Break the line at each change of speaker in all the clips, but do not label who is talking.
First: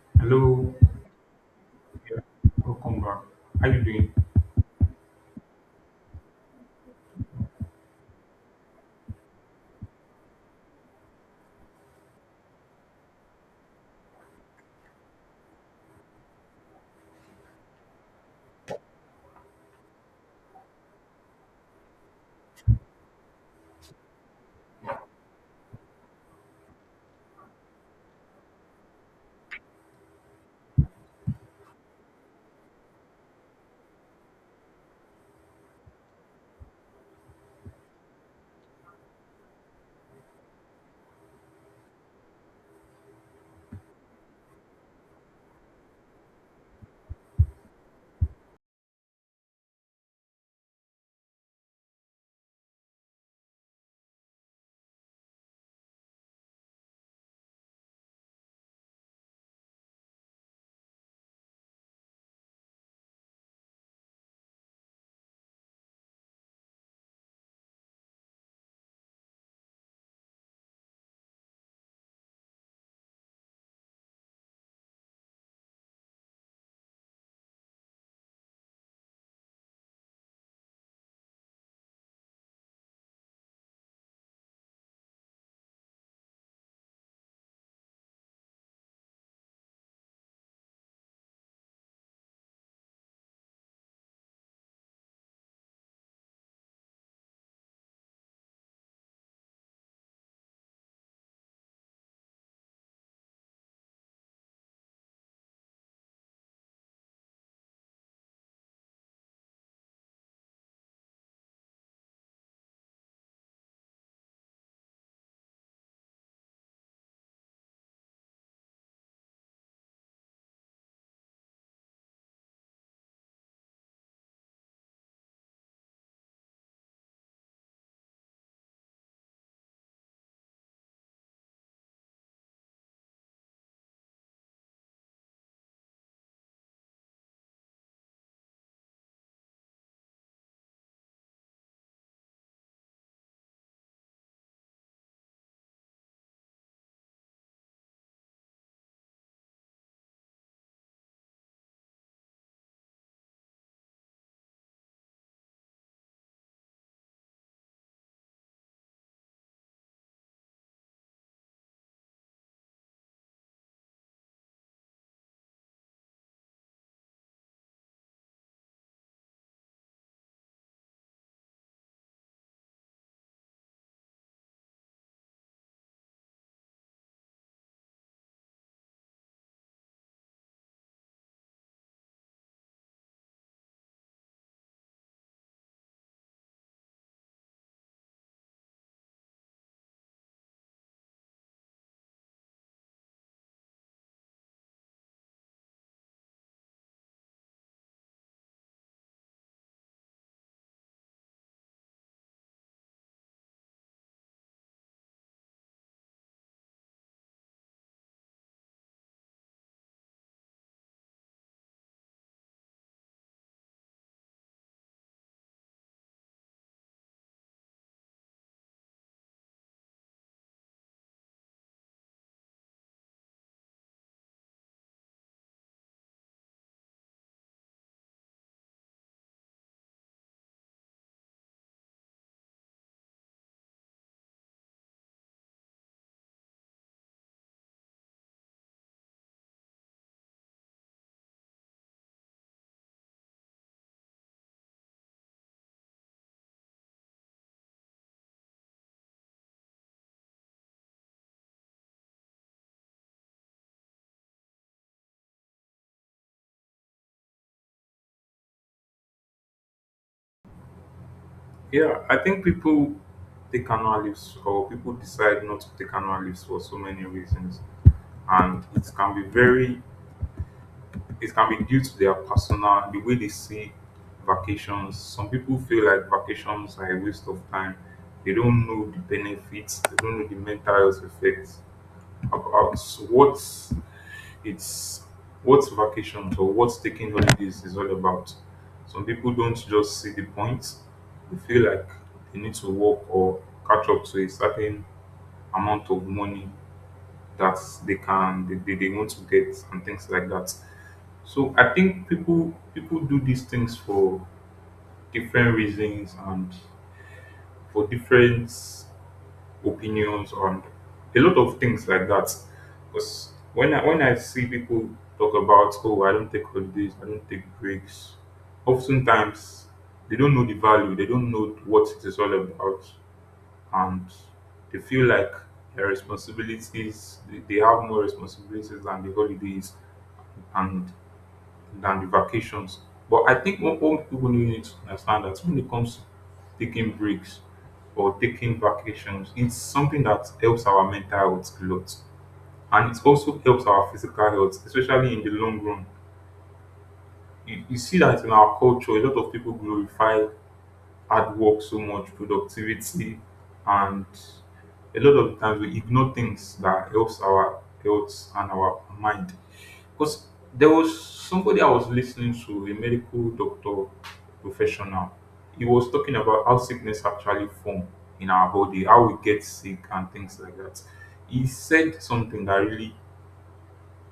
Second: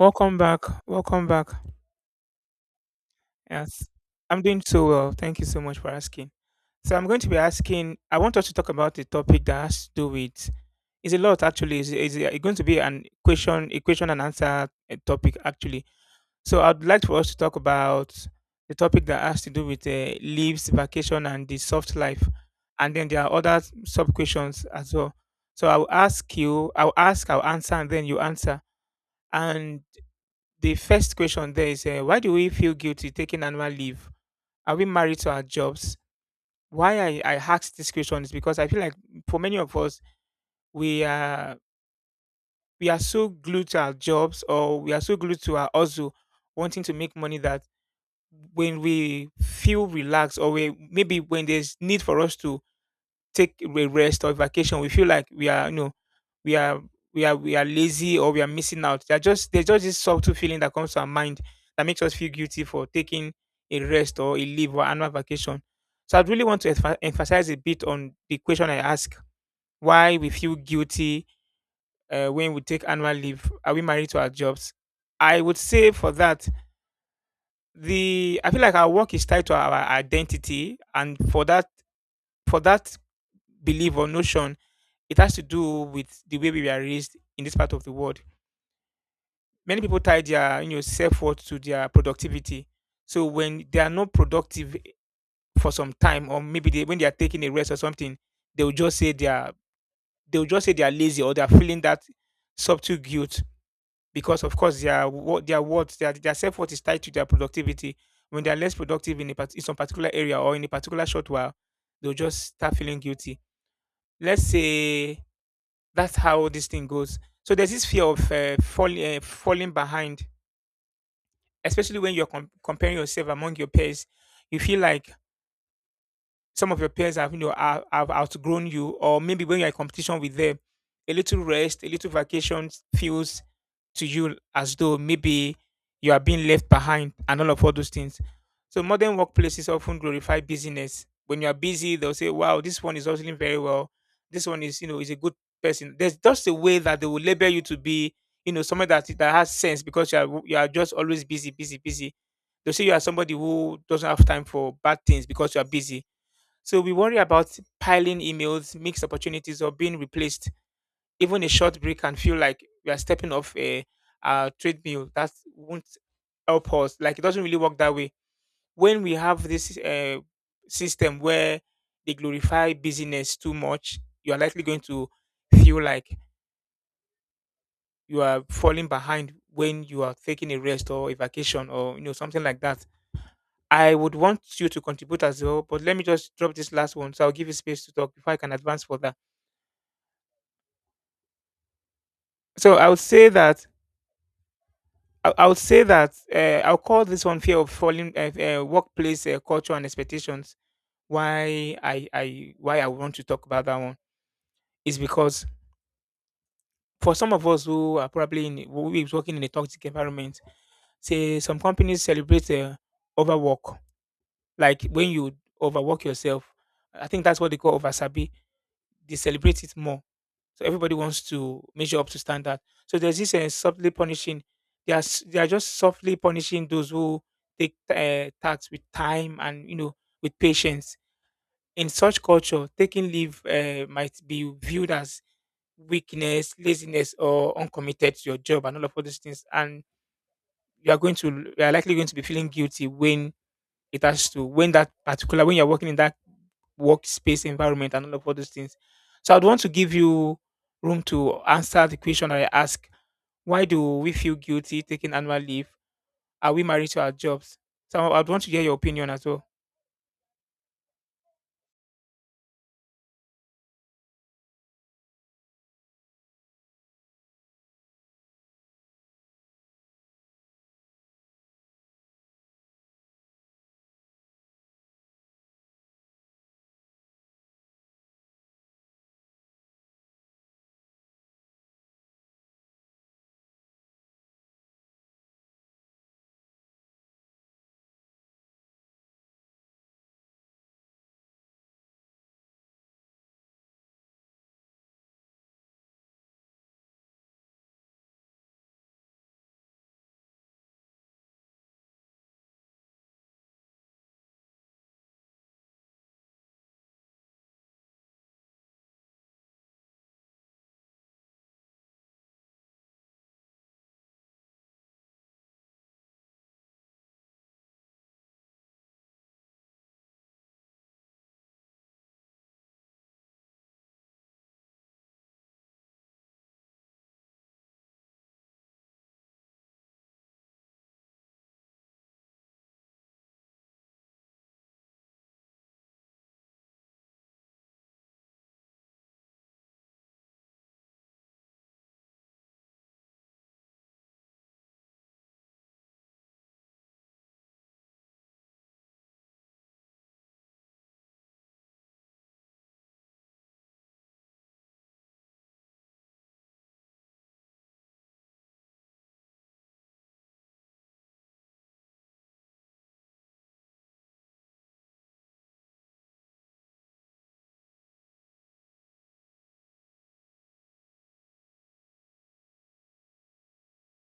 Welcome back.
Hello,
Welcome back.
yeah, welcome back. How you
Yes.
doing?
I'm doing so well. Thank you so much for asking. So I'm going to be asking I want us to talk about a topic that has to do with it's a lot actually. It's going to be an equation and answer topic actually. So I'd like for us to talk about the topic that has to do with leaves, vacation and the soft life. And then there are other sub questions as well. So I'll ask you, I'll ask, I'll answer and then you answer. And the first question there is why do we feel guilty taking annual leave? Are we married to our jobs? Why I asked this question is because I feel like for many of us we are we are so glued to our jobs, or we are so glued to our hustle, wanting to make money, that when we feel relaxed, or maybe when there's need for us to take a rest or vacation, we feel like we are, you know, we are we are lazy, or we are missing out. They're just there's just this subtle feeling that comes to our mind that makes us feel guilty for taking a rest or a leave or annual vacation. So I'd really want to emphasize a bit on the question I ask: why we feel guilty when we take annual leave? Are we married to our jobs? I would say for that the I feel like our work is tied to our identity, and for that belief or notion. It has to do with the way we were raised in this part of the world. Many people tie their, you know, self worth to their productivity. So when they are not productive for some time, or when they are taking a rest or something, they will just say they are they will just say they are lazy, or they are feeling that subtle guilt, because of course their worth, their self worth is tied to their productivity. When they are less productive in a in some particular area, or in a particular short while, they'll just start feeling guilty. Let's say that's how this thing goes. So there's this fear of falling behind, especially when you're comparing yourself among your peers. You feel like some of your peers have, you know, have outgrown you, or maybe when you're in competition with them, a little rest, a little vacation feels to you as though maybe you are being left behind and all of all those things. So modern workplaces often glorify busyness. When you are busy, they'll say, "Wow, this one is hustling very well. This one is, you know, is a good person." There's just a way that they will label you to be, you know, somebody that has sense, because you are just always busy, busy, busy. They'll say you are somebody who doesn't have time for bad things because you are busy. So we worry about piling emails, mixed opportunities, or being replaced. Even a short break can feel like we are stepping off a treadmill. That won't help us. Like, it doesn't really work that way. When we have this system where they glorify busyness too much, you are likely going to feel like you are falling behind when you are taking a rest or a vacation or, you know, something like that. I would want you to contribute as well, but let me just drop this last one so I'll give you space to talk before I can advance further. So I would say that I would say that I'll call this one fear of falling, workplace culture and expectations. Why I want to talk about that one is because for some of us who are probably in who is working in a toxic environment, say, some companies celebrate overwork, like when you overwork yourself. I think that's what they call oversabi. They celebrate it more. So everybody wants to measure up to standard. So there's this softly punishing. They are just softly punishing those who take tax with time and, you know, with patience. In such culture, taking leave might be viewed as weakness, laziness, or uncommitted to your job and all of all these things. And you are likely going to be feeling guilty when it has to when you're working in that workspace environment and all of all those things. So I'd want to give you room to answer the question I ask. Why do we feel guilty taking annual leave? Are we married to our jobs? So I'd want to hear your opinion as well.
Yeah, I think people take annual leaves or people decide not to take annual leaves for so many reasons, and it can be very, it can be due to their personal, the way they see vacations. Some people feel like vacations are a waste of time. They don't know the benefits. They don't know the mental health effects about what It's what vacations or what taking holidays is all about. Some people don't just see the point, they feel like they need to work or catch up to a certain amount of money that they can they want to get and things like that. So I think people do these things for different reasons and for different opinions on a lot of things like that. Because when I see people talk about, oh, I don't take holidays, I don't take breaks. Oftentimes they don't know the value, they don't know what it is all about, and they feel like their responsibilities, they have more responsibilities than the holidays and than the vacations. But I think, what people really need to understand that when it comes to taking breaks or taking vacations, it's something that helps our mental health a lot. And it also helps our physical health, especially in the long run. You see that in our culture, a lot of people glorify hard work so much, productivity, and a lot of times we ignore things that helps our health and our mind. Because there was somebody I was listening to, a medical doctor professional. He was talking about how sickness actually form in our body, how we get sick and things like that. He said something that really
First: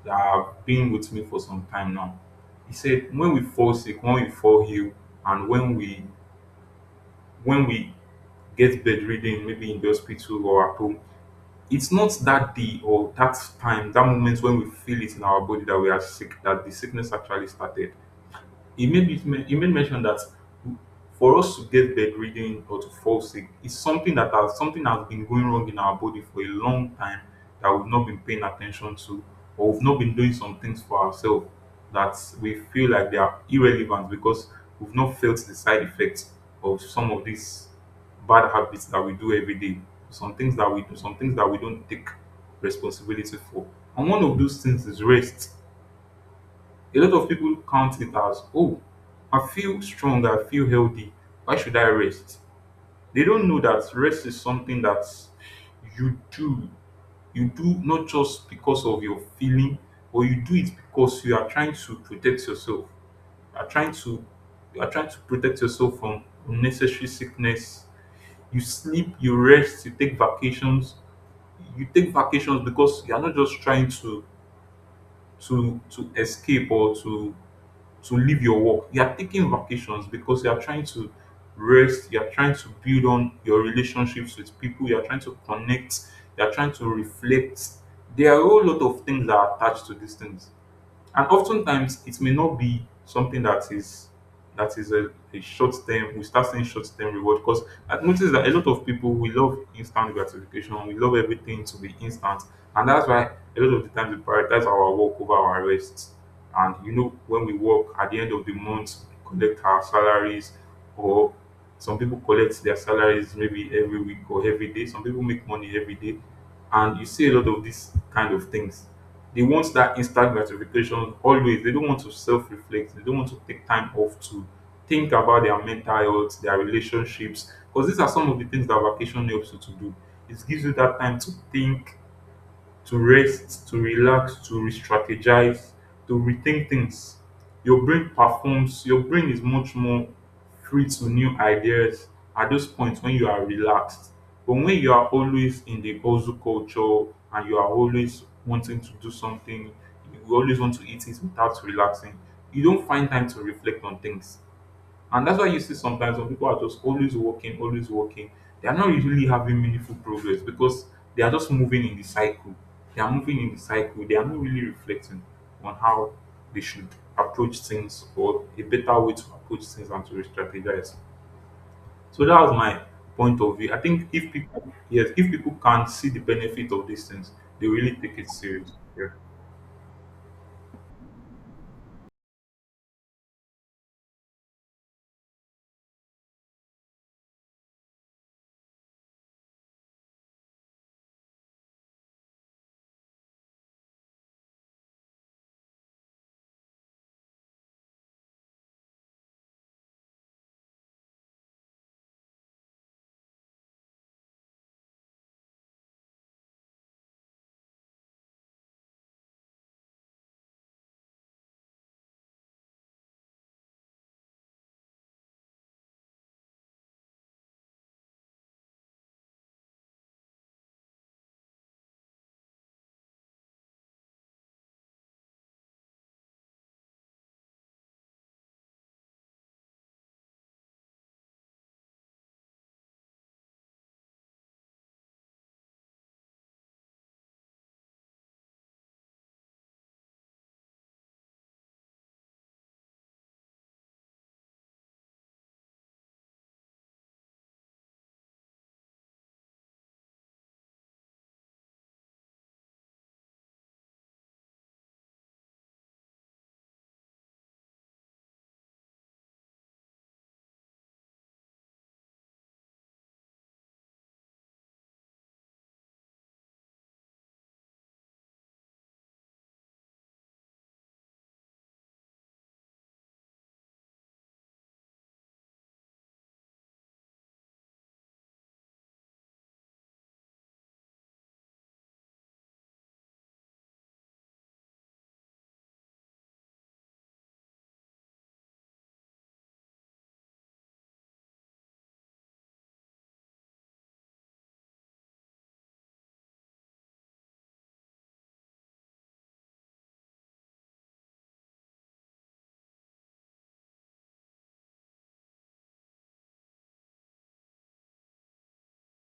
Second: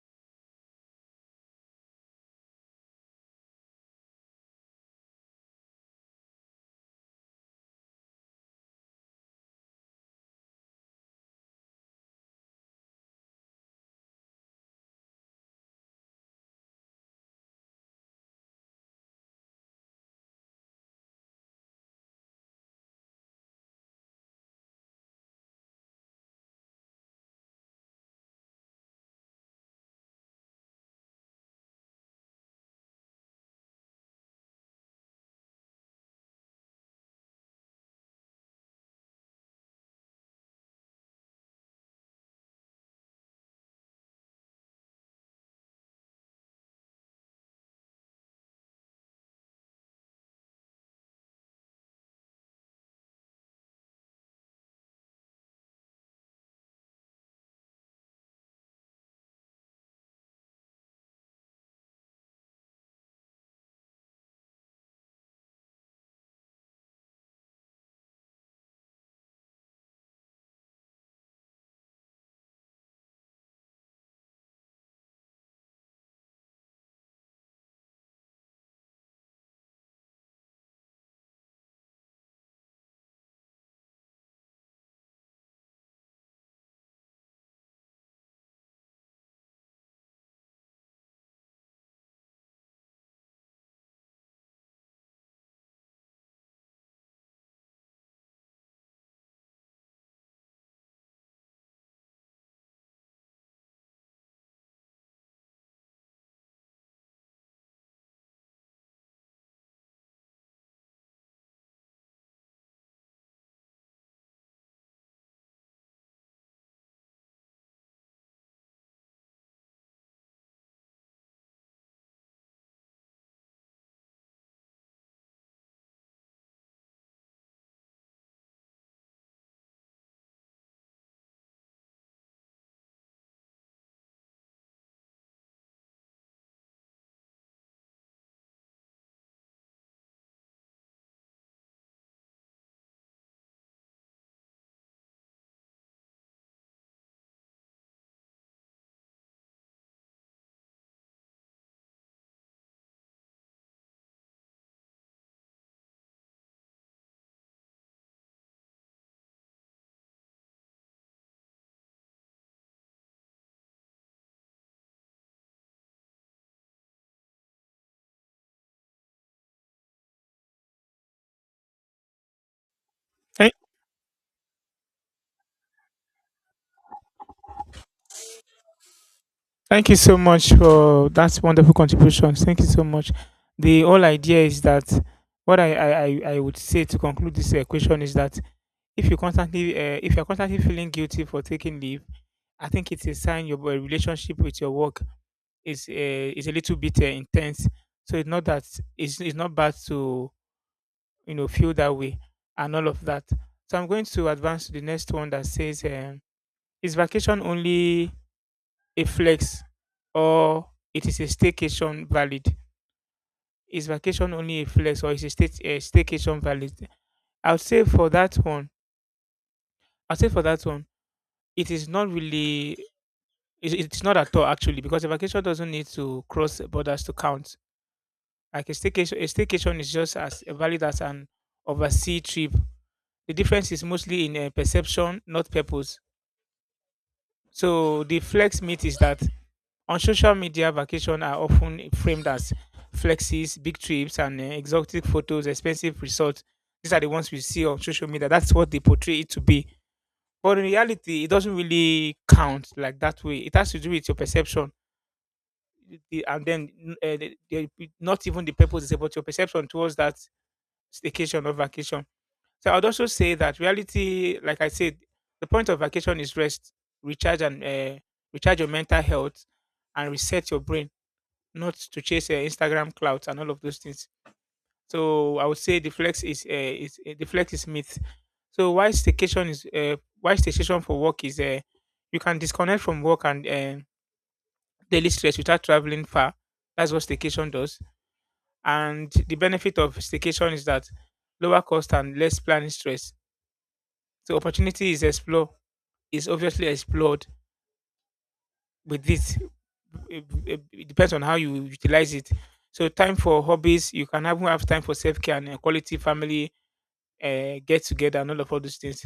that have been with me for some time now. He said, when we fall sick, when we fall ill, and when we get bedridden, maybe in the hospital or at home, it's not that day or that time, that moment when we feel it in our body that we are sick, that the sickness actually started. He he made mention that for us to get bedridden or to fall sick is something that has something has been going wrong in our body for a long time that we've not been paying attention to, or we've not been doing some things for ourselves that we feel like they are irrelevant because we've not felt the side effects of some of these bad habits that we do every day. Some things that we do, some things that we don't take responsibility for. And one of those things is rest. A lot of people count it as, oh, I feel strong, I feel healthy. Why should I rest? They don't know that rest is something that you do. You do not just because of your feeling, but you do it because you are trying to protect yourself. You are trying to you are trying to protect yourself from unnecessary sickness. You sleep, you rest, you take vacations. You take vacations because you are not just trying to to escape or to leave your work. You are taking vacations because you are trying to rest, you are trying to build on your relationships with people, you are trying to connect, you are trying to reflect. There are a whole lot of things that are attached to these things, and oftentimes it may not be something that is a short term, we start saying short term reward. Because I've noticed that a lot of people, we love instant gratification, we love everything to be instant. And that's why a lot of the times we prioritize our work over our rest. And you know, when we work at the end of the month we collect our salaries, or some people collect their salaries maybe every week or every day, some people make money every day. And you see a lot of these kind of things, they want that instant gratification always. They don't want to self reflect. They don't want to take time off to think about their mental health, their relationships. Because these are some of the things that vacation helps you to do. It gives you that time to think, to rest, to relax, to re-strategize, to rethink things. Your brain performs, your brain is much more free to new ideas at those points when you are relaxed. But when you are always in the hustle culture and you are always wanting to do something, you always want to eat it without relaxing, you don't find time to reflect on things. And that's why you see sometimes when people are just always working, they are not really having meaningful progress because they are just moving in the cycle. They are moving in the cycle. They are not really reflecting on how they should approach things, or a better way to approach things and to strategize. So that was my point
Thank,
of view. I think if people, yes, if people can see the benefit of these things, they really take it serious. Yeah.
thank you so much for that wonderful contribution. Thank you so much. The whole idea is that what I I would say to conclude this question is that if you constantly, if you're constantly feeling guilty for taking leave, I think it's a sign your relationship with your work is uh, is a little bit intense. So it's not that it's not bad to, you know, feel that way and all of that. So I'm going to advance to the next one that says, is vacation only a flex, or it is a staycation valid? Is vacation only a flex, or is a staycation valid? I would say for that one, i will say for that one, it is not really. It's not at all, actually, because a vacation doesn't need to cross borders to count. Like a staycation is just as valid as an overseas trip. The difference is mostly in perception, not purpose. So the flex myth is that on social media, vacation are often framed as flexes, big trips, and exotic photos, expensive resorts. These are the ones we see on social media. That's what they portray it to be. But in reality, it doesn't really count like that way. It has to do with your perception, the- and then n- eh, the- not even the purpose is about your perception towards that staycation or vacation. So I'd also say that reality, like I said, the point of vacation is rest, recharge and uh, recharge your mental health and reset your brain, not to chase Instagram clouds and all of those things. So I would say the flex is, the flex is myth. So why staycation is, why staycation for work is, you can disconnect from work and daily stress without traveling far. That's what staycation does. And the benefit of staycation is that lower cost and less planning stress. So opportunity is explore is obviously explored with this. It depends on how you utilize it. So time for hobbies, you can even have time for self care and quality family get together and all of all those things.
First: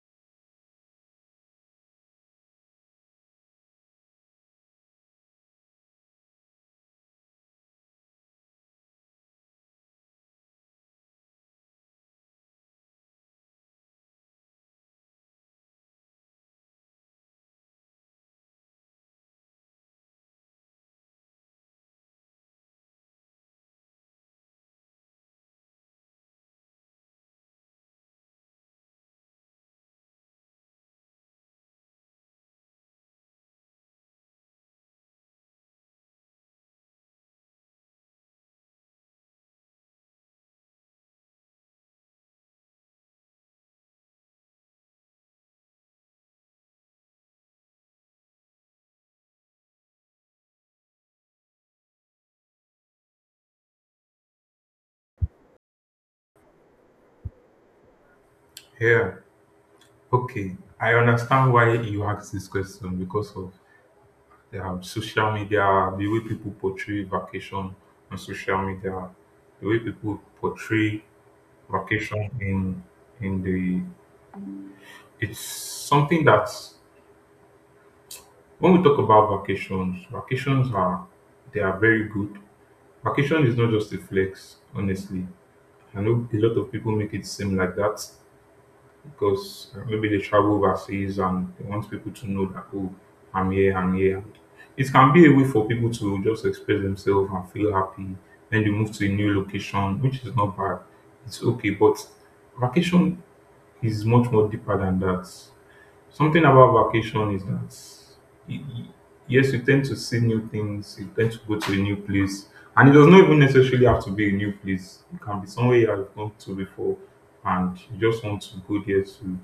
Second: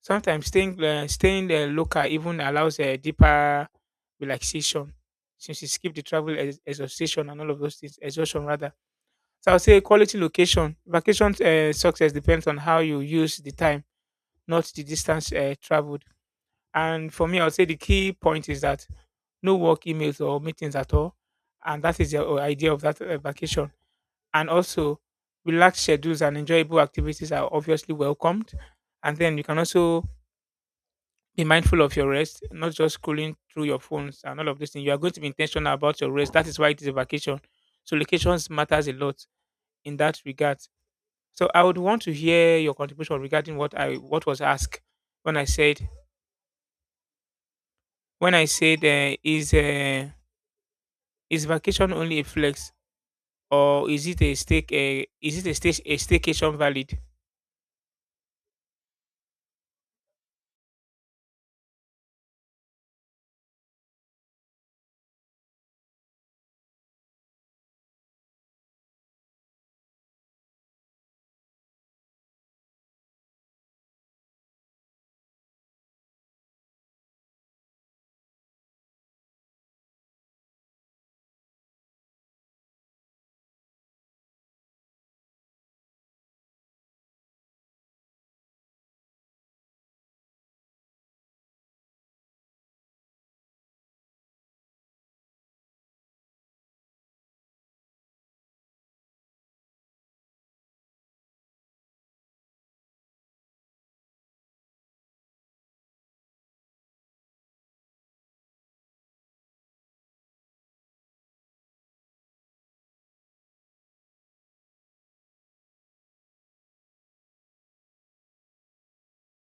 Sometimes staying local even allows a deeper relaxation, since you skip the travel ex- exhaustion and all of those things exhaustion rather. So I'll say quality location. Vacation success depends on how you use the time, not the distance traveled. And for me, I'll say the key point is that no work emails or meetings at all. And that is the idea of that vacation. And also, relaxed schedules and enjoyable activities are obviously welcomed. And then you can also be mindful of your rest, not just scrolling through your phones and all of these things. You are going to be intentional about your rest. That is why it is a vacation. So locations matters a lot in that regard. So I would want to hear your contribution regarding what was asked when I said when I said uh, is uh, is vacation only a flex, or is it a stake is it a stage a staycation valid?
Yeah. Okay. I understand why you asked this question because of social media, the way people portray vacation on social media, the way people portray vacation in the it's something that when we talk about vacations, vacations are they are very good. Vacation is not just a flex, honestly. I know a lot of people make it seem like that, because maybe they travel overseas and they want people to know that, oh, I'm here, I'm here. It can be a way for people to just express themselves and feel happy. Then they move to a new location, which is not bad. It's okay, but vacation is much more deeper than that. Something about vacation is that y- y- yes, you tend to see new things, you tend to go to a new place, and it does not even necessarily have to be a new place. It can be somewhere you have gone to before, and you just want to go there to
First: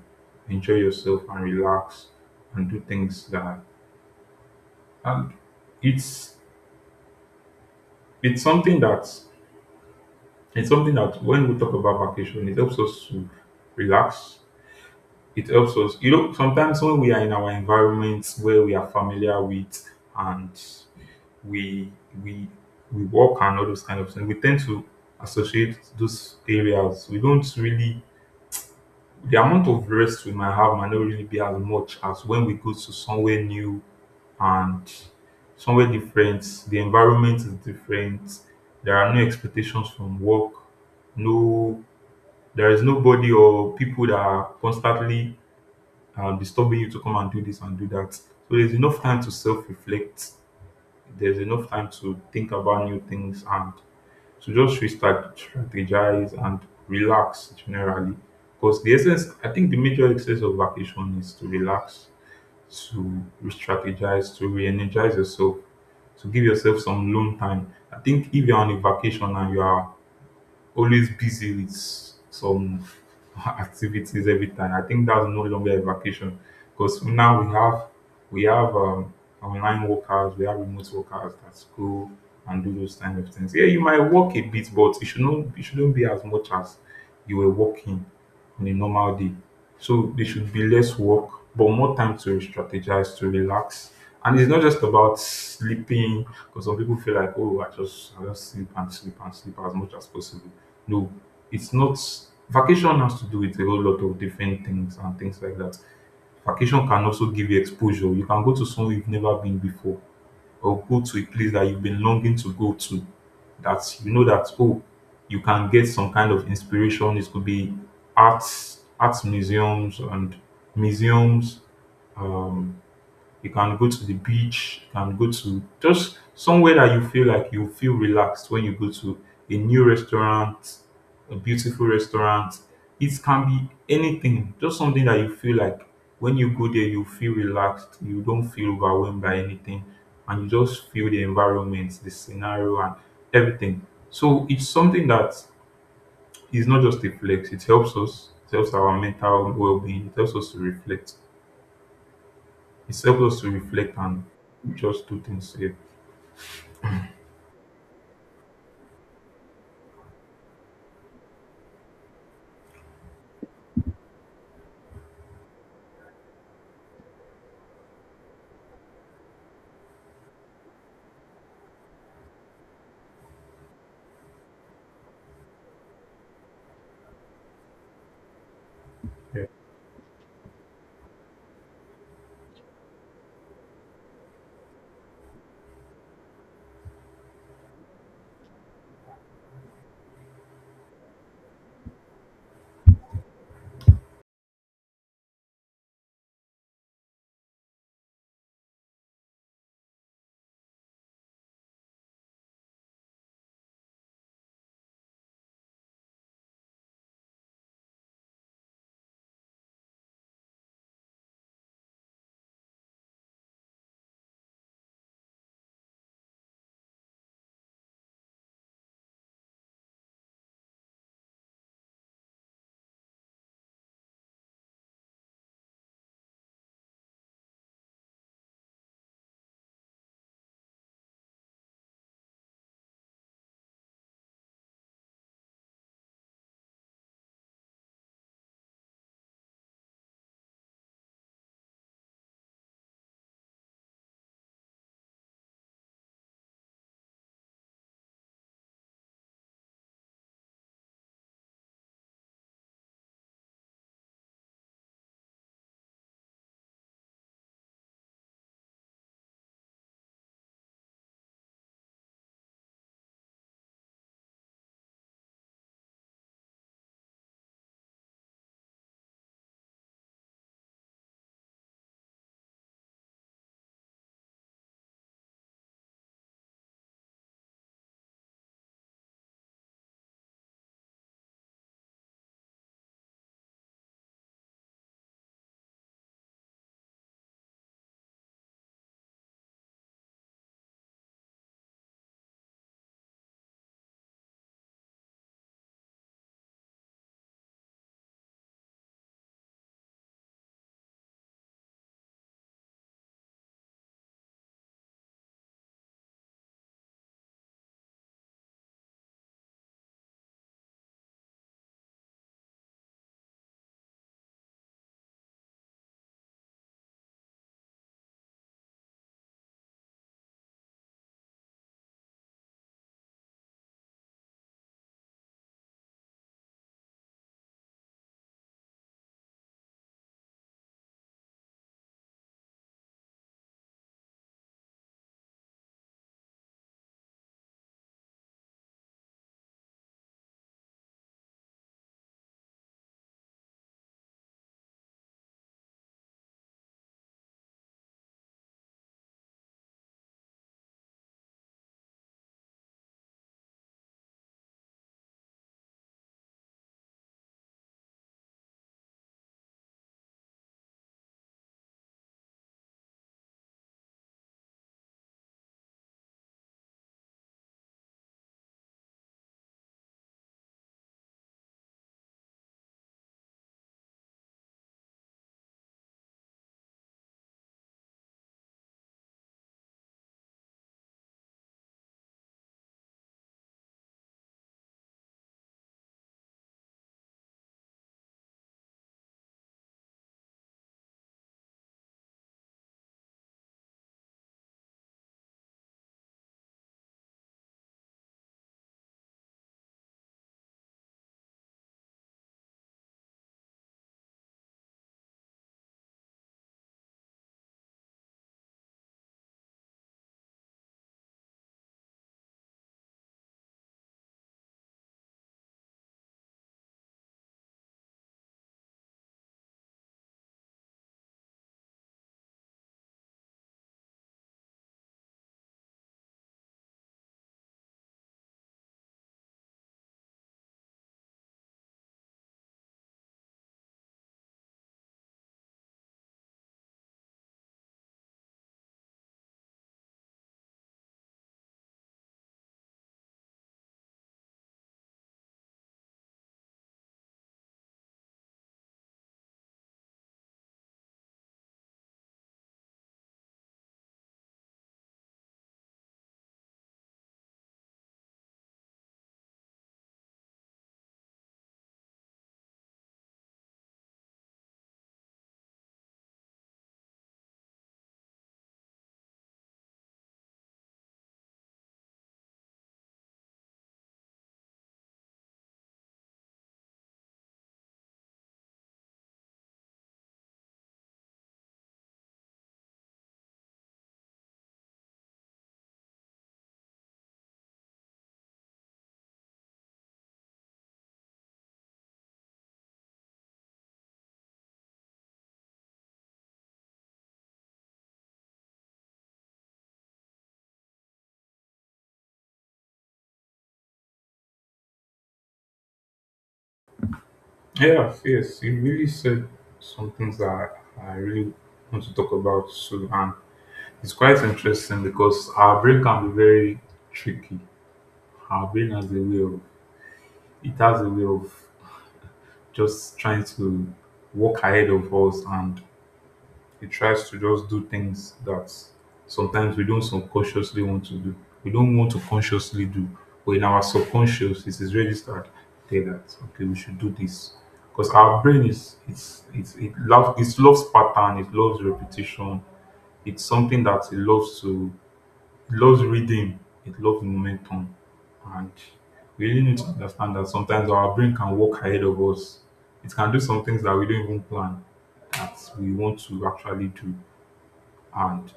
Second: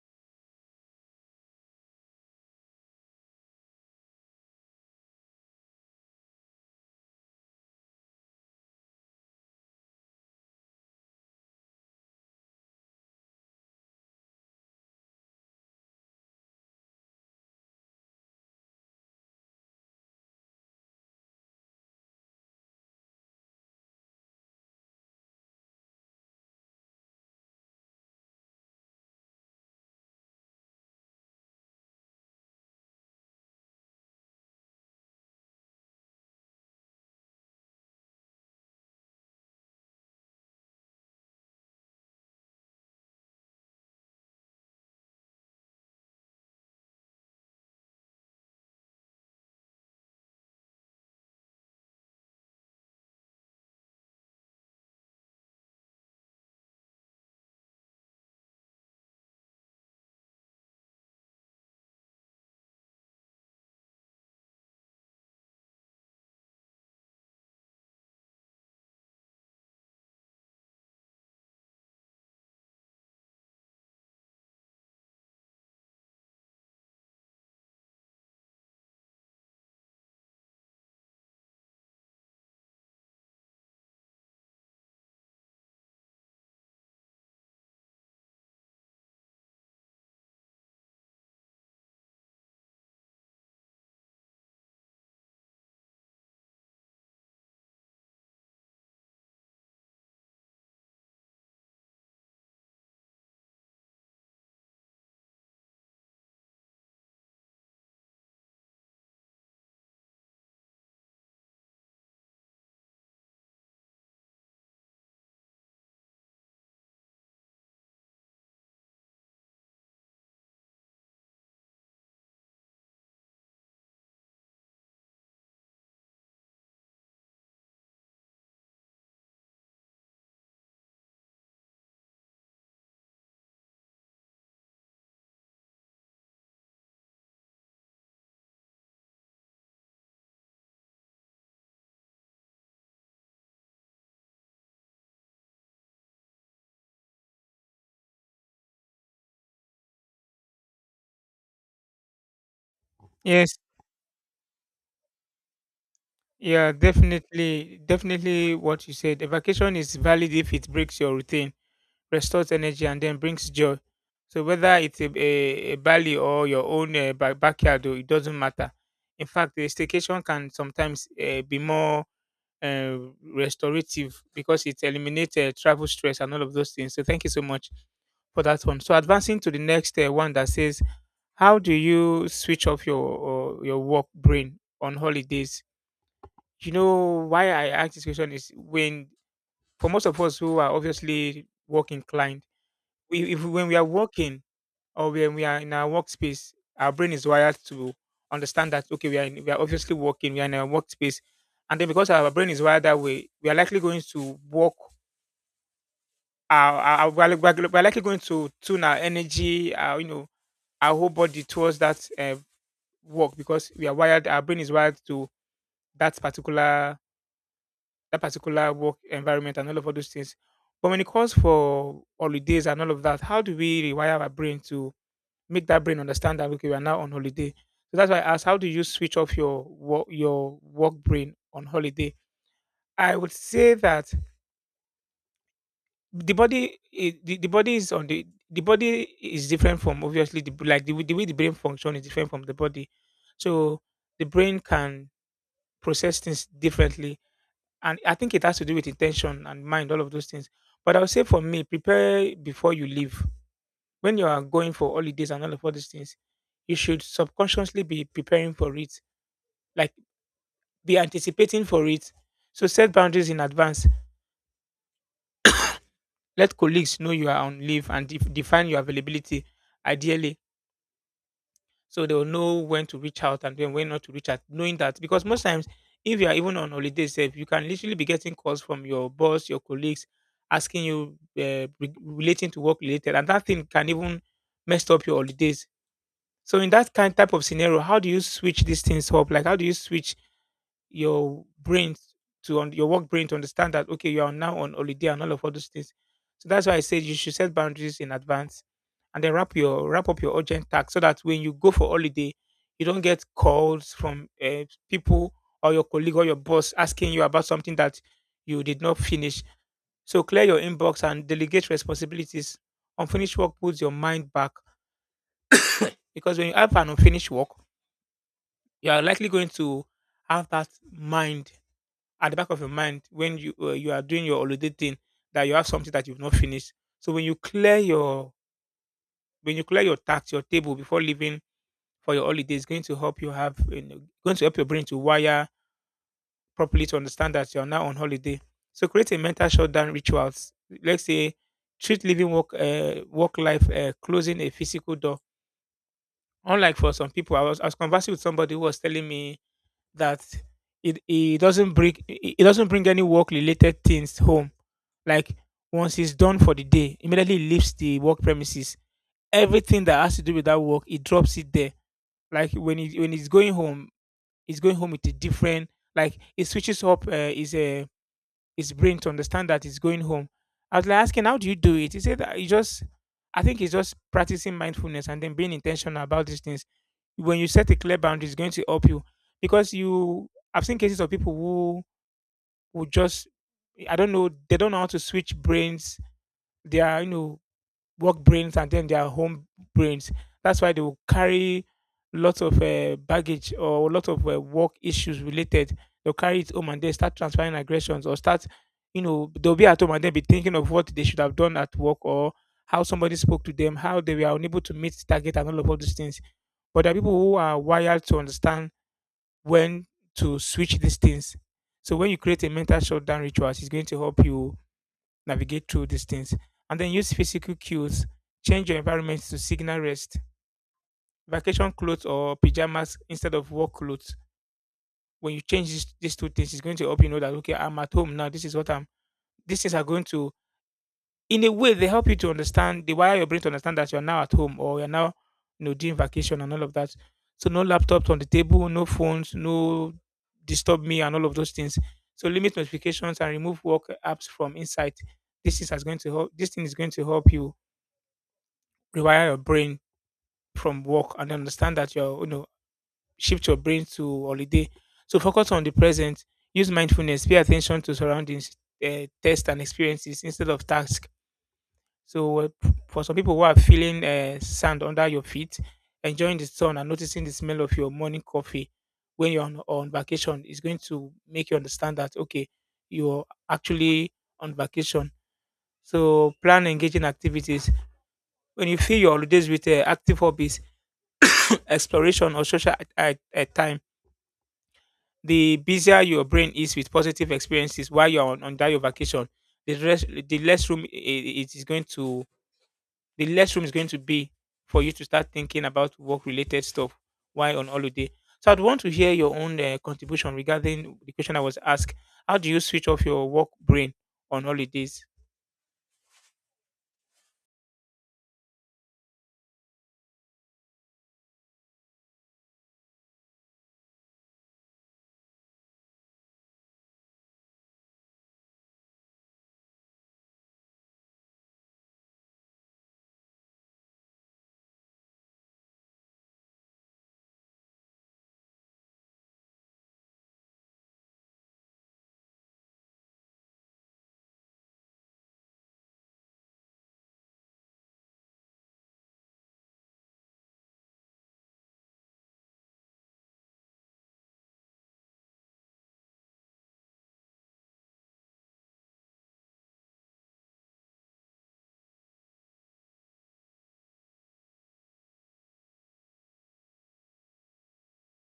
enjoy yourself and relax and do things that. And it's it's something that it's something that when we talk about vacation, it helps us to relax. It helps us, you know, sometimes when we are in our environments where we are familiar with, and we we we work and all those kind of things, we tend to associate those areas. We don't really the amount of rest we might have might not really be as much as when we go to somewhere new and somewhere different. The environment is different. There are no expectations from work. No, there is nobody or people that are constantly disturbing you to come and do this and do that. So there's enough time to self-reflect. There's enough time to think about new things and to just restart, strategize and relax generally. Because the essence, I think the major essence of vacation is to relax, to re-strategize, to re-energize yourself, to give yourself some alone time. I think if you're on a vacation and you are always busy with some activities every time, I think that's no longer a vacation. Because now we have we have um, online workers, we have remote workers that go and do those kind of things. Yeah, you might work a bit, but it shouldn't be as much as you were working on a normal day. So there should be less work, but more time to strategize, to relax. And it's not just about sleeping, because some people feel like, oh, I just sleep and sleep and sleep as much as possible. No, it's not. Vacation has to do with a whole lot of different things and things like that. Vacation can also give you exposure. You can go to somewhere you've never been before, or go to a place that you've been longing to go to, that you know that, oh, you can get some kind of inspiration. It could be art museums and museums. You can go to the beach, you can go to just somewhere that you feel like you feel relaxed when you go to, a new restaurant, a beautiful restaurant. It can be anything, just something that you feel like when you go there, you feel relaxed, you don't feel overwhelmed by anything, and you just feel the environment, the scenario, and everything. So it's something that is not just a flex, it helps us, it helps our mental well being, it helps us to reflect, it helps us to
Yes.
reflect and just do things. Yeah,
Yeah, definitely, definitely what you said. A vacation is valid if it breaks your routine, restores energy, and then brings joy. So whether it's a Bali or your own backyard, though, it doesn't matter. In fact, a staycation can sometimes be more uh, restorative because it eliminates travel stress and all of those things. So thank you so much for that one. So advancing
yeah,
to the next one that says, how do you switch off your work brain on holidays? You know why I ask this question is when for most of us who are obviously work inclined, we if when we are working or when we are in our workspace, our brain is wired to understand that okay, we are obviously working, we are in a workspace, and then because our brain is wired that way, we are likely going to work. Our, we, are, we are we are likely going to tune our energy, our whole body towards that work because we are wired. Our brain is wired to that particular that particular work environment and all of all those things. But when it calls for holidays and all of that, how do we rewire our brain to make that brain understand that okay, we are now on holiday? So that's why I asked, how do you switch off your work brain on holiday? I would say that the body is on the body is different from obviously the way the brain function is different from the body, so the brain can process things differently, and I think it has to do with intention and mind, all of those things. But I would say for me, prepare before you leave. When you are going for holidays and all of all these things, you should subconsciously be preparing for it, like be anticipating for it. So set boundaries in advance. Let colleagues know you are on leave and define your availability ideally. So they will know when to reach out and then when not to reach out, knowing that because most times if you are even on holiday safe, you can literally be getting calls from your boss, your colleagues, asking you relating to work related, and that thing can even mess up your holidays. So in that kind type of scenario, how do you switch these things up? Like how do you switch your brain to on your work brain to understand that okay, you are now on holiday and all of all those things. So that's why I said you should set boundaries in advance and then wrap up your urgent task so that when you go for holiday, you don't get calls from people or your colleague or your boss asking you about something that you did not finish. So clear your inbox and delegate responsibilities. Unfinished work puts your mind back because when you have an unfinished work, you are likely going to have that mind at the back of your mind when you you are doing your holiday thing, that you have something that you've not finished. So when you clear your tax, your table before leaving for your holiday is going to help you have, going to help your brain to wire properly to understand that you're now on holiday. So create a mental shutdown rituals. Let's say treat living work life closing a physical door. Unlike for some people, I was conversing with somebody who was telling me that it doesn't bring it doesn't bring any work related things home. Like once he's done for the day, immediately he leaves the work premises. Everything that has to do with that work, he drops it there. Like when he's going home, is going home with a different, like it switches up his brain to understand that he's going home. I was like asking, how do you do it? He said that he just I think it's just practicing mindfulness and then being intentional about these things. When you set a clear boundary, it's going to help you because you I've seen cases of people who just I don't know, they don't know how to switch brains. They are, you know, work brains and then their home brains. That's why they will carry lots of baggage or lots of work issues related. They'll carry it home and then start transferring aggressions or start, you know, they'll be at home and then be thinking of what they should have done at work or how somebody spoke to them, how they were unable to meet target and all of all these things. But there are people who are wired to understand when to switch these things. So when you create a mental shutdown rituals, it's going to help you navigate through these things. And then use physical cues, change your environment to signal rest. Vacation clothes or pajamas instead of work clothes. When you change these two things, it's going to help you know that okay, I'm at home now. This is what I'm. These things are going to, in a way, they help you to understand. They wire your brain to understand that you're now at home or you're now, you know, doing vacation and all of that. So no laptops on the table, no phones, no disturb me and all of those things. So limit notifications and remove work apps from insight. This is as going to help. This thing is going to help you rewire your brain from work and understand that you're, you know, shift your brain to holiday, so focus on the present, use mindfulness, pay attention to surroundings, test and experiences instead of task. So for some people who are feeling sand under your feet, enjoying the sun and noticing the smell of your morning coffee when you're on vacation, is going to make you understand that okay, you're actually on vacation. So plan engaging activities. When you fill your holidays with active hobbies, exploration, or social at time, the busier your brain is with positive experiences while you're on that your vacation, the less room it is going to the less room is going to be for you to start thinking about work related stuff while on holiday. So I'd want to hear your own contribution regarding the question I was asked. How do you switch off your work brain on holidays?
yeah yes. He really said some things that I really want to talk about soon, and it's quite interesting because our brain can be very tricky. Our brain has a way of it has a way of just trying to walk ahead of us, and it tries to just do things that sometimes we don't subconsciously want to do. We don't want to consciously do, but in our subconscious, it is registered there that okay, we should do this because our brain is it loves it loves pattern, it loves repetition. It's something that it loves to it loves reading, it loves momentum, and we really need to understand that sometimes our brain can walk ahead of us. It can do some things that we don't even plan that we want to actually do. And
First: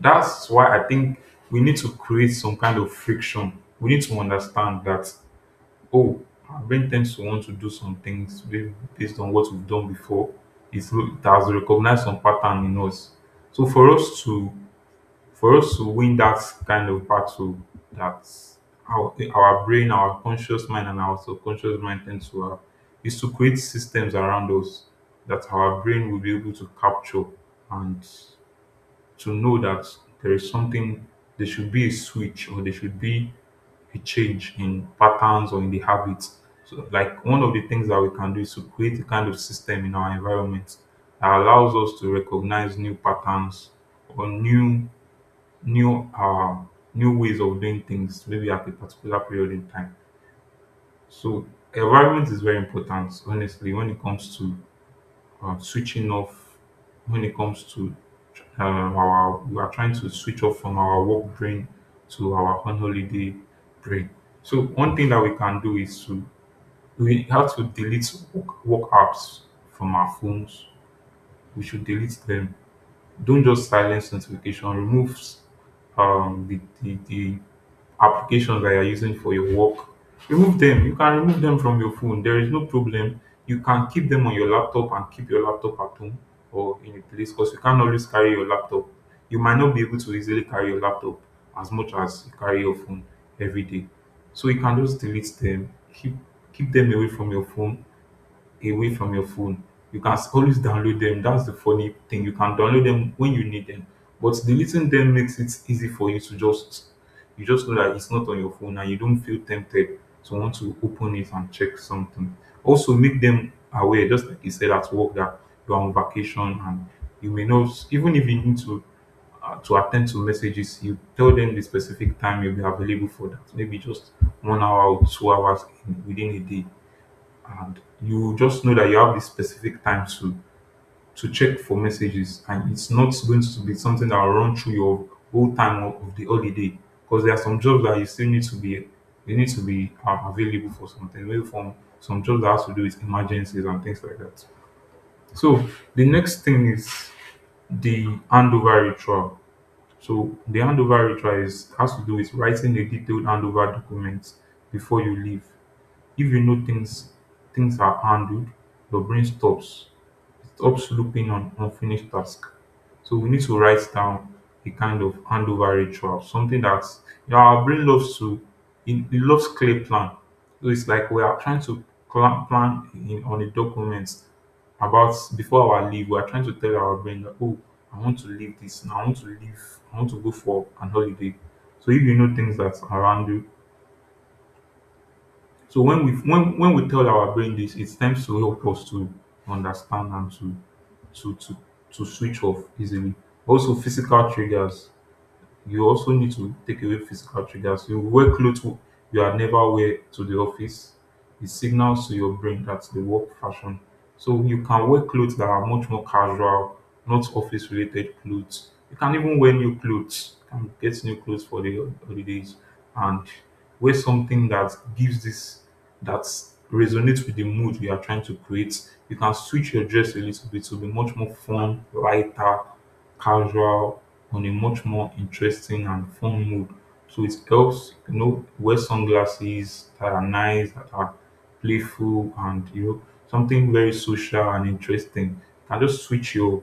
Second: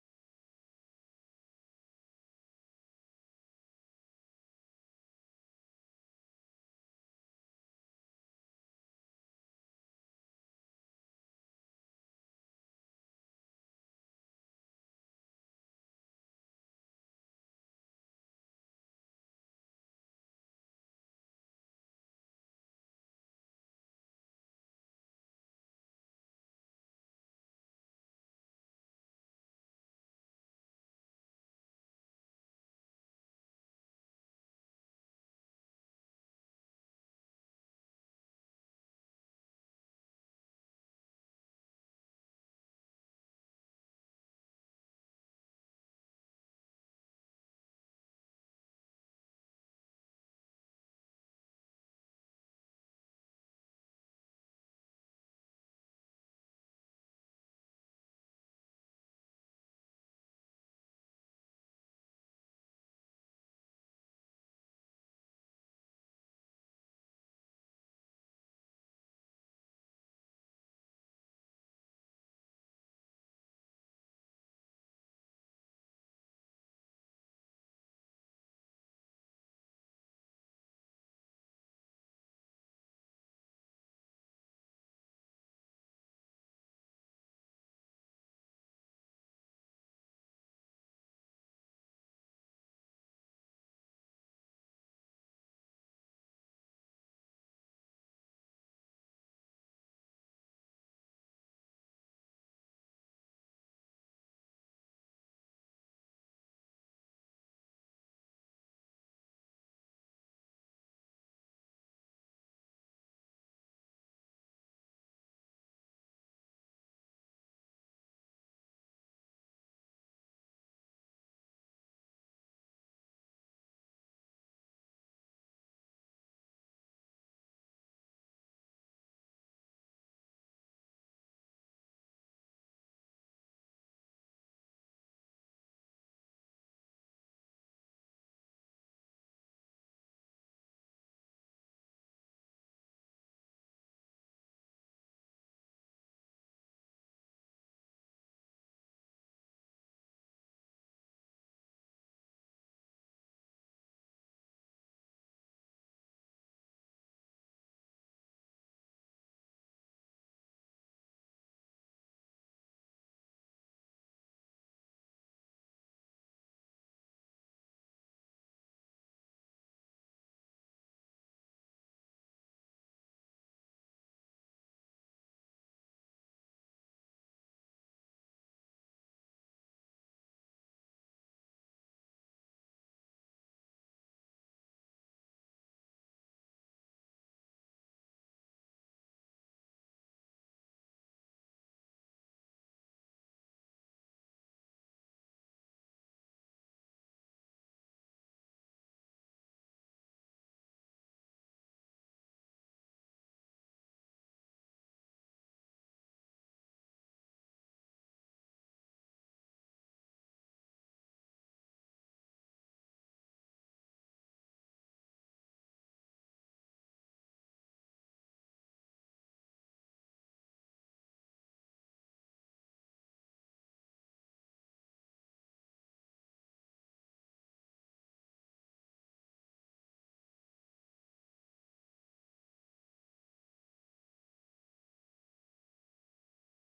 that's why I think we need to create some kind of friction. We need to understand that, oh, our brain tends to want to do some things based on what we've done before. It's, it has recognized some pattern in us. So for us to win that kind of battle, that our brain, our conscious mind, and our subconscious mind tend to have, is to create systems around us that our brain will be able to capture and to know that there is something, there should be a switch, or there should be a change in patterns or in the habits. So like one of the things that we can do is to create a kind of system in our environment that allows us to recognize new patterns or new new ways of doing things maybe at a particular period in time. So environment is very important honestly when it comes to switching off, when it comes to our we are trying to switch off from our work brain to our on holiday brain. So one thing that we can do is to we have to delete work apps from our phones. We should delete them. Don't just silence notification. Remove the applications that you're using for your work, remove them. You can remove them from your phone. There is no problem. You can keep them on your laptop and keep your laptop at home or in a place because you can't always carry your laptop. You might not be able to easily carry your laptop as much as you carry your phone every day. So you can just delete them, keep them away from your phone, away from your phone. You can always download them. That's the funny thing. You can download them when you need them. But deleting them makes it easy for you to just you just know that it's not on your phone and you don't feel tempted to want to open it and check something. Also, make them aware, just like you said at work, that you are on vacation and you may not, even if you need to attend to messages, you tell them the specific time you'll be available for that. Maybe just 1 hour or 2 hours within a day, and you just know that you have this specific time to check for messages, and it's not going to be something that will run through your whole time of the holiday, because there are some jobs that you still need to be you need to be available for something, maybe from some jobs that has to do with emergencies and things like that. So the next thing is the handover ritual. So the handover ritual is has to do with writing a detailed handover document before you leave. If you know things things are handled, your brain stops. It stops looping on unfinished tasks. So we need to write down a kind of handover ritual, something that, you know, our brain loves to it loves clear plan. So it's like we are trying to plan in, on a document, about before our leave, we are trying to tell our brain that, oh, I want to leave this now. I want to leave. I want to go for an holiday. So if you know things that's around you, so when we tell our brain this, it tends to help us to understand and to to switch off easily. Also, physical triggers, you also need to take away physical triggers. You wear clothes you had never wear to the office. It signals to your brain that's the work fashion. So you can wear clothes that are much more casual, not office related clothes. You can even wear new clothes. You can get new clothes for the holidays and wear something that gives this that resonates with the mood you are trying to create. You can switch your dress a little bit to be much more fun, lighter, casual, on a much more interesting and fun mood. So it helps, you know, wear sunglasses that are nice, that are playful, and, you know, something very social and interesting. And just switch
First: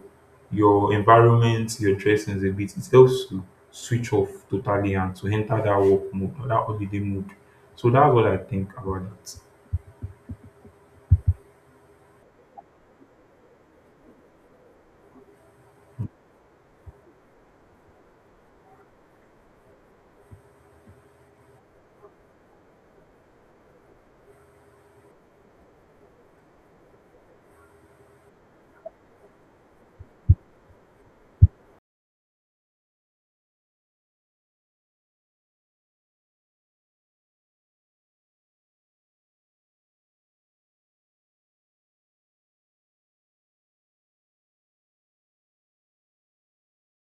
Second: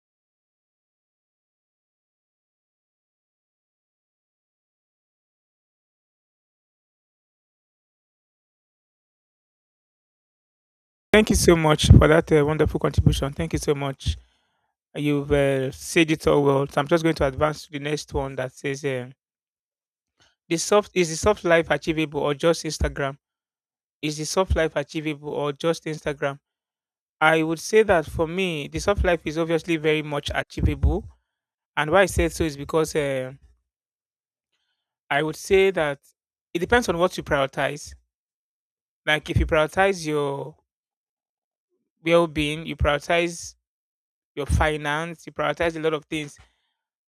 your environment, your dressings a bit. It helps to switch off totally and to enter that work mode or that holiday mood. So that's what I think about that.
Thank you so much for that wonderful contribution. Thank you so much. You've said it all well. So I'm just going to advance to the next one that says. The soft is the soft life achievable or just Instagram? Is the soft life achievable or just Instagram? I would say that for me, the soft life is obviously very much achievable, and why I said so is because I would say that it depends on what you prioritize. Like if you prioritize your well-being, you prioritize your finance, you prioritize a lot of things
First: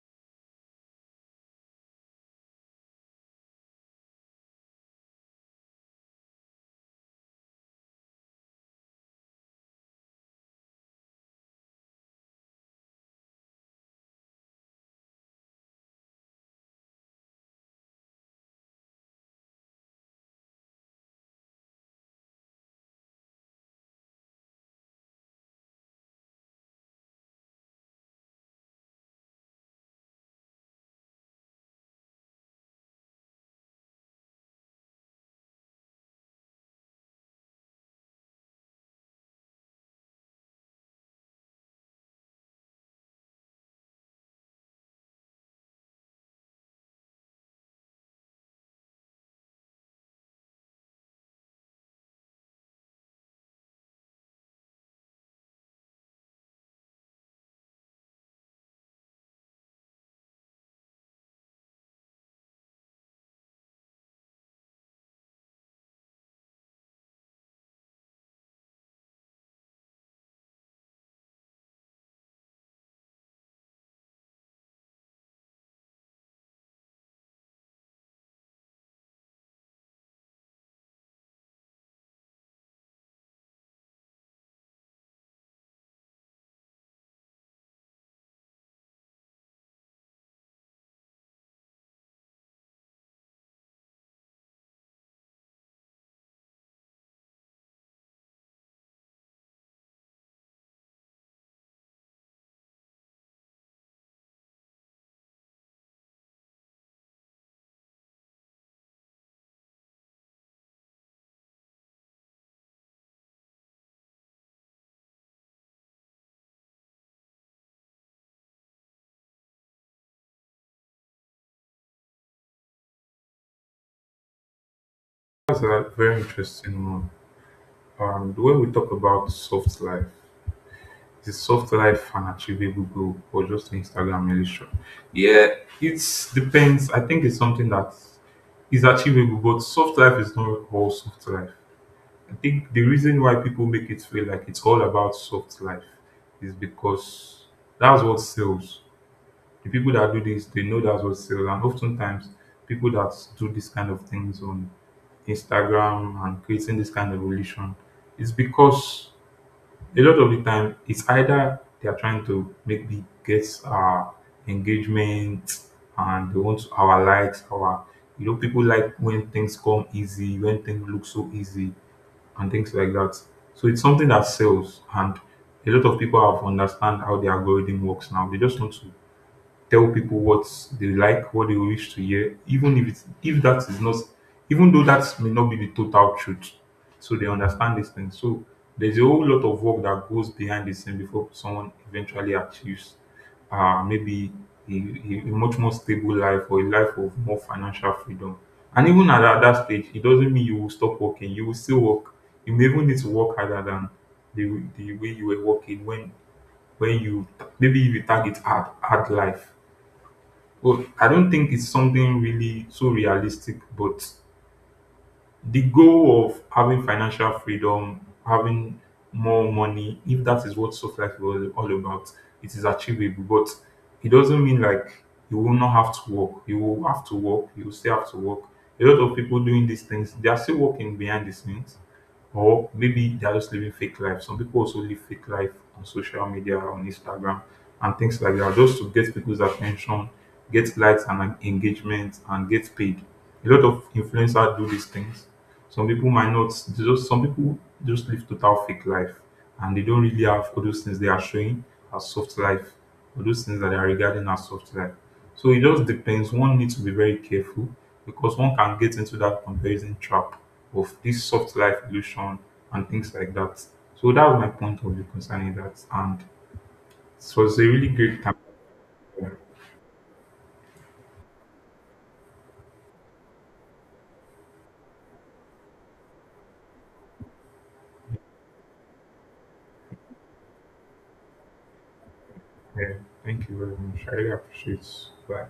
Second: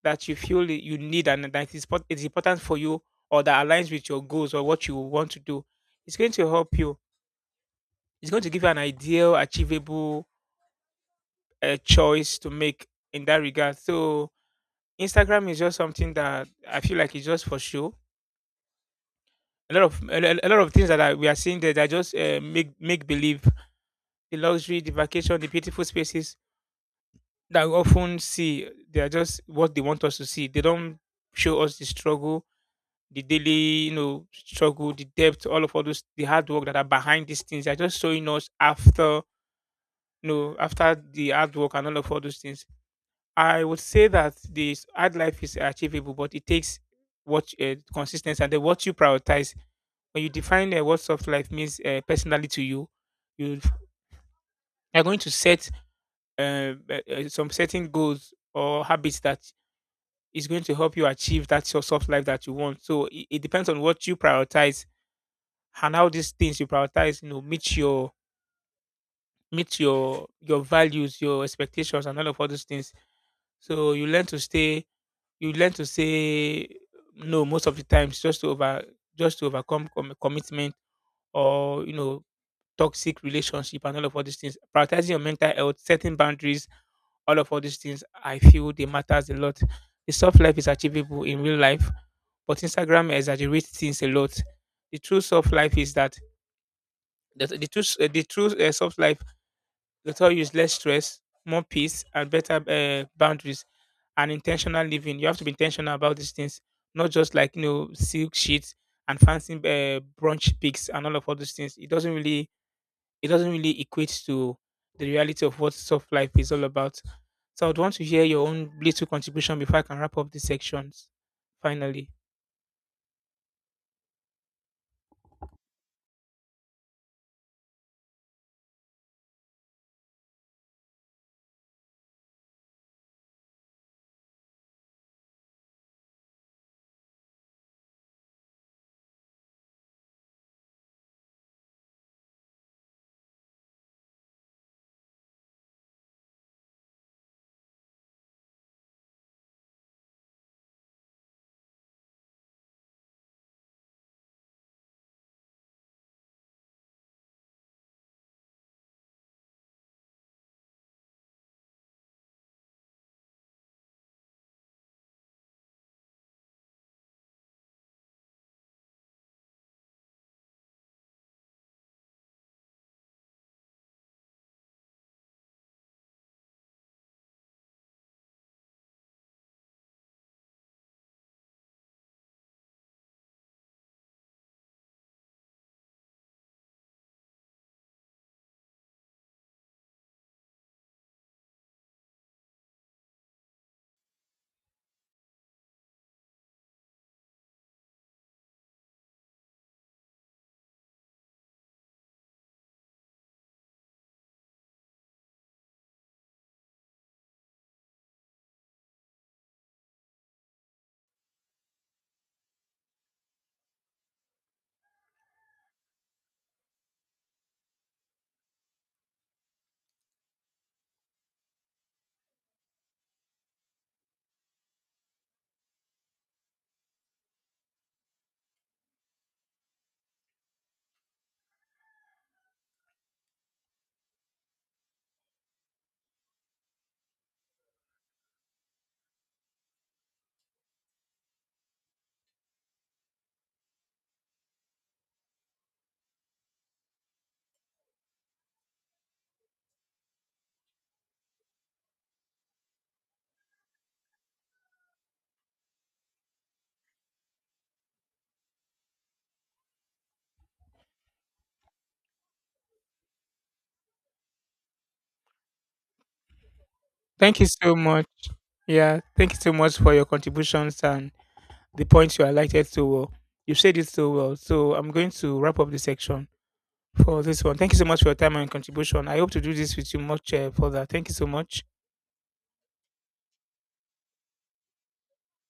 that you feel that you need and that is is important for you or that aligns with your goals or what you want to do. It's going to help you, it's going to give you an ideal, achievable choice to make in that regard. So Instagram is just something that I feel like it's just for show. A lot of things we are seeing there that just make believe: the luxury, the vacation, the beautiful spaces that we often see. They are just what they want us to see. They don't show us the struggle, the daily, you know, struggle, the depth, all of all those, the hard work that are behind these things. They're just showing us after, you know, after the hard work and all of all those things. I would say that this hard life is achievable, but it takes what, consistency and then what you prioritize. When you define what soft life means personally to you, you are going to set uh, some certain goals or habits that is going to help you achieve that your soft life that you want. So it depends on what you prioritize and how these things you prioritize, you know, meet your values, your expectations, and all of all those things. So you learn to say no most of the times, just to over just to overcome commitment or, you know, toxic relationship and all of all these things. Prioritizing your mental health, setting boundaries, all of all these things, I feel they matters a lot. The soft life is achievable in real life, but Instagram exaggerates things a lot. The true soft life is that the true soft life Doctor use less stress, more peace, and better boundaries and intentional living. You have to be intentional about these things, not just, like, you know, silk sheets and fancy brunch picks and all of all these things. It doesn't really, it doesn't really equate to the reality of what soft life is all about. So I'd want to hear your own little contribution before I can wrap up these sections. Finally,
That's a very interesting one. When we talk about soft life, is soft life an achievable goal or just an Instagram illusion? Yeah, it depends. I think it's something that is achievable, but soft life is not all soft life. I think the reason why people make it feel like it's all about soft life is because that's what sells. The people that do this, they know that's what sells, and oftentimes people that do this kind of things on Instagram and creating this kind of relation is because a lot of the time it's either they are trying to make the gets our engagement and they want our likes, our, you know, people like when things come easy, when things look so easy and things like that. So it's something that sells, and a lot of people have understand how the algorithm works now, they just want to tell people what they like, what they wish to hear, even if it's if that is not even though that may not be the total truth. So they understand these things. So there's a whole lot of work that goes behind the scene before someone eventually achieves maybe a much more stable life or a life of more financial freedom. And even at that, that stage, it doesn't mean you will stop working. You will still work. You may even need to work harder than the way you were working when you maybe if you target hard life. Well, I don't think it's something really so realistic, but the goal of having financial freedom, having more money, if that is what soft life is all about, it is achievable. But it doesn't mean like you will not have to work. You will have to work. You will still have to work. A lot of people doing these things, they are still working behind the scenes, or maybe they are just living fake life. Some people also live fake life on social media, on Instagram, and things like that, just to get people's attention, get likes and engagement, and get paid. A lot of influencers do these things, some people might not. They just some people just live total fake life, and they don't really have all those things they are showing as soft life, all those things that they are regarding as soft life. So it just depends. One needs to be very careful because one can get into that comparison trap of this soft life illusion and things like that. So that was my point of view concerning that, and
thank
so
you
it's a
so
really
much.
great time.
Yeah, thank you so much for your contributions and the points you highlighted so well. You said it so well. So I'm going to wrap up the section for this one. Thank you so much for your time and contribution. I hope to do this with you much further. Thank you so much.
Yeah, thank you very much. I really appreciate. It. Bye.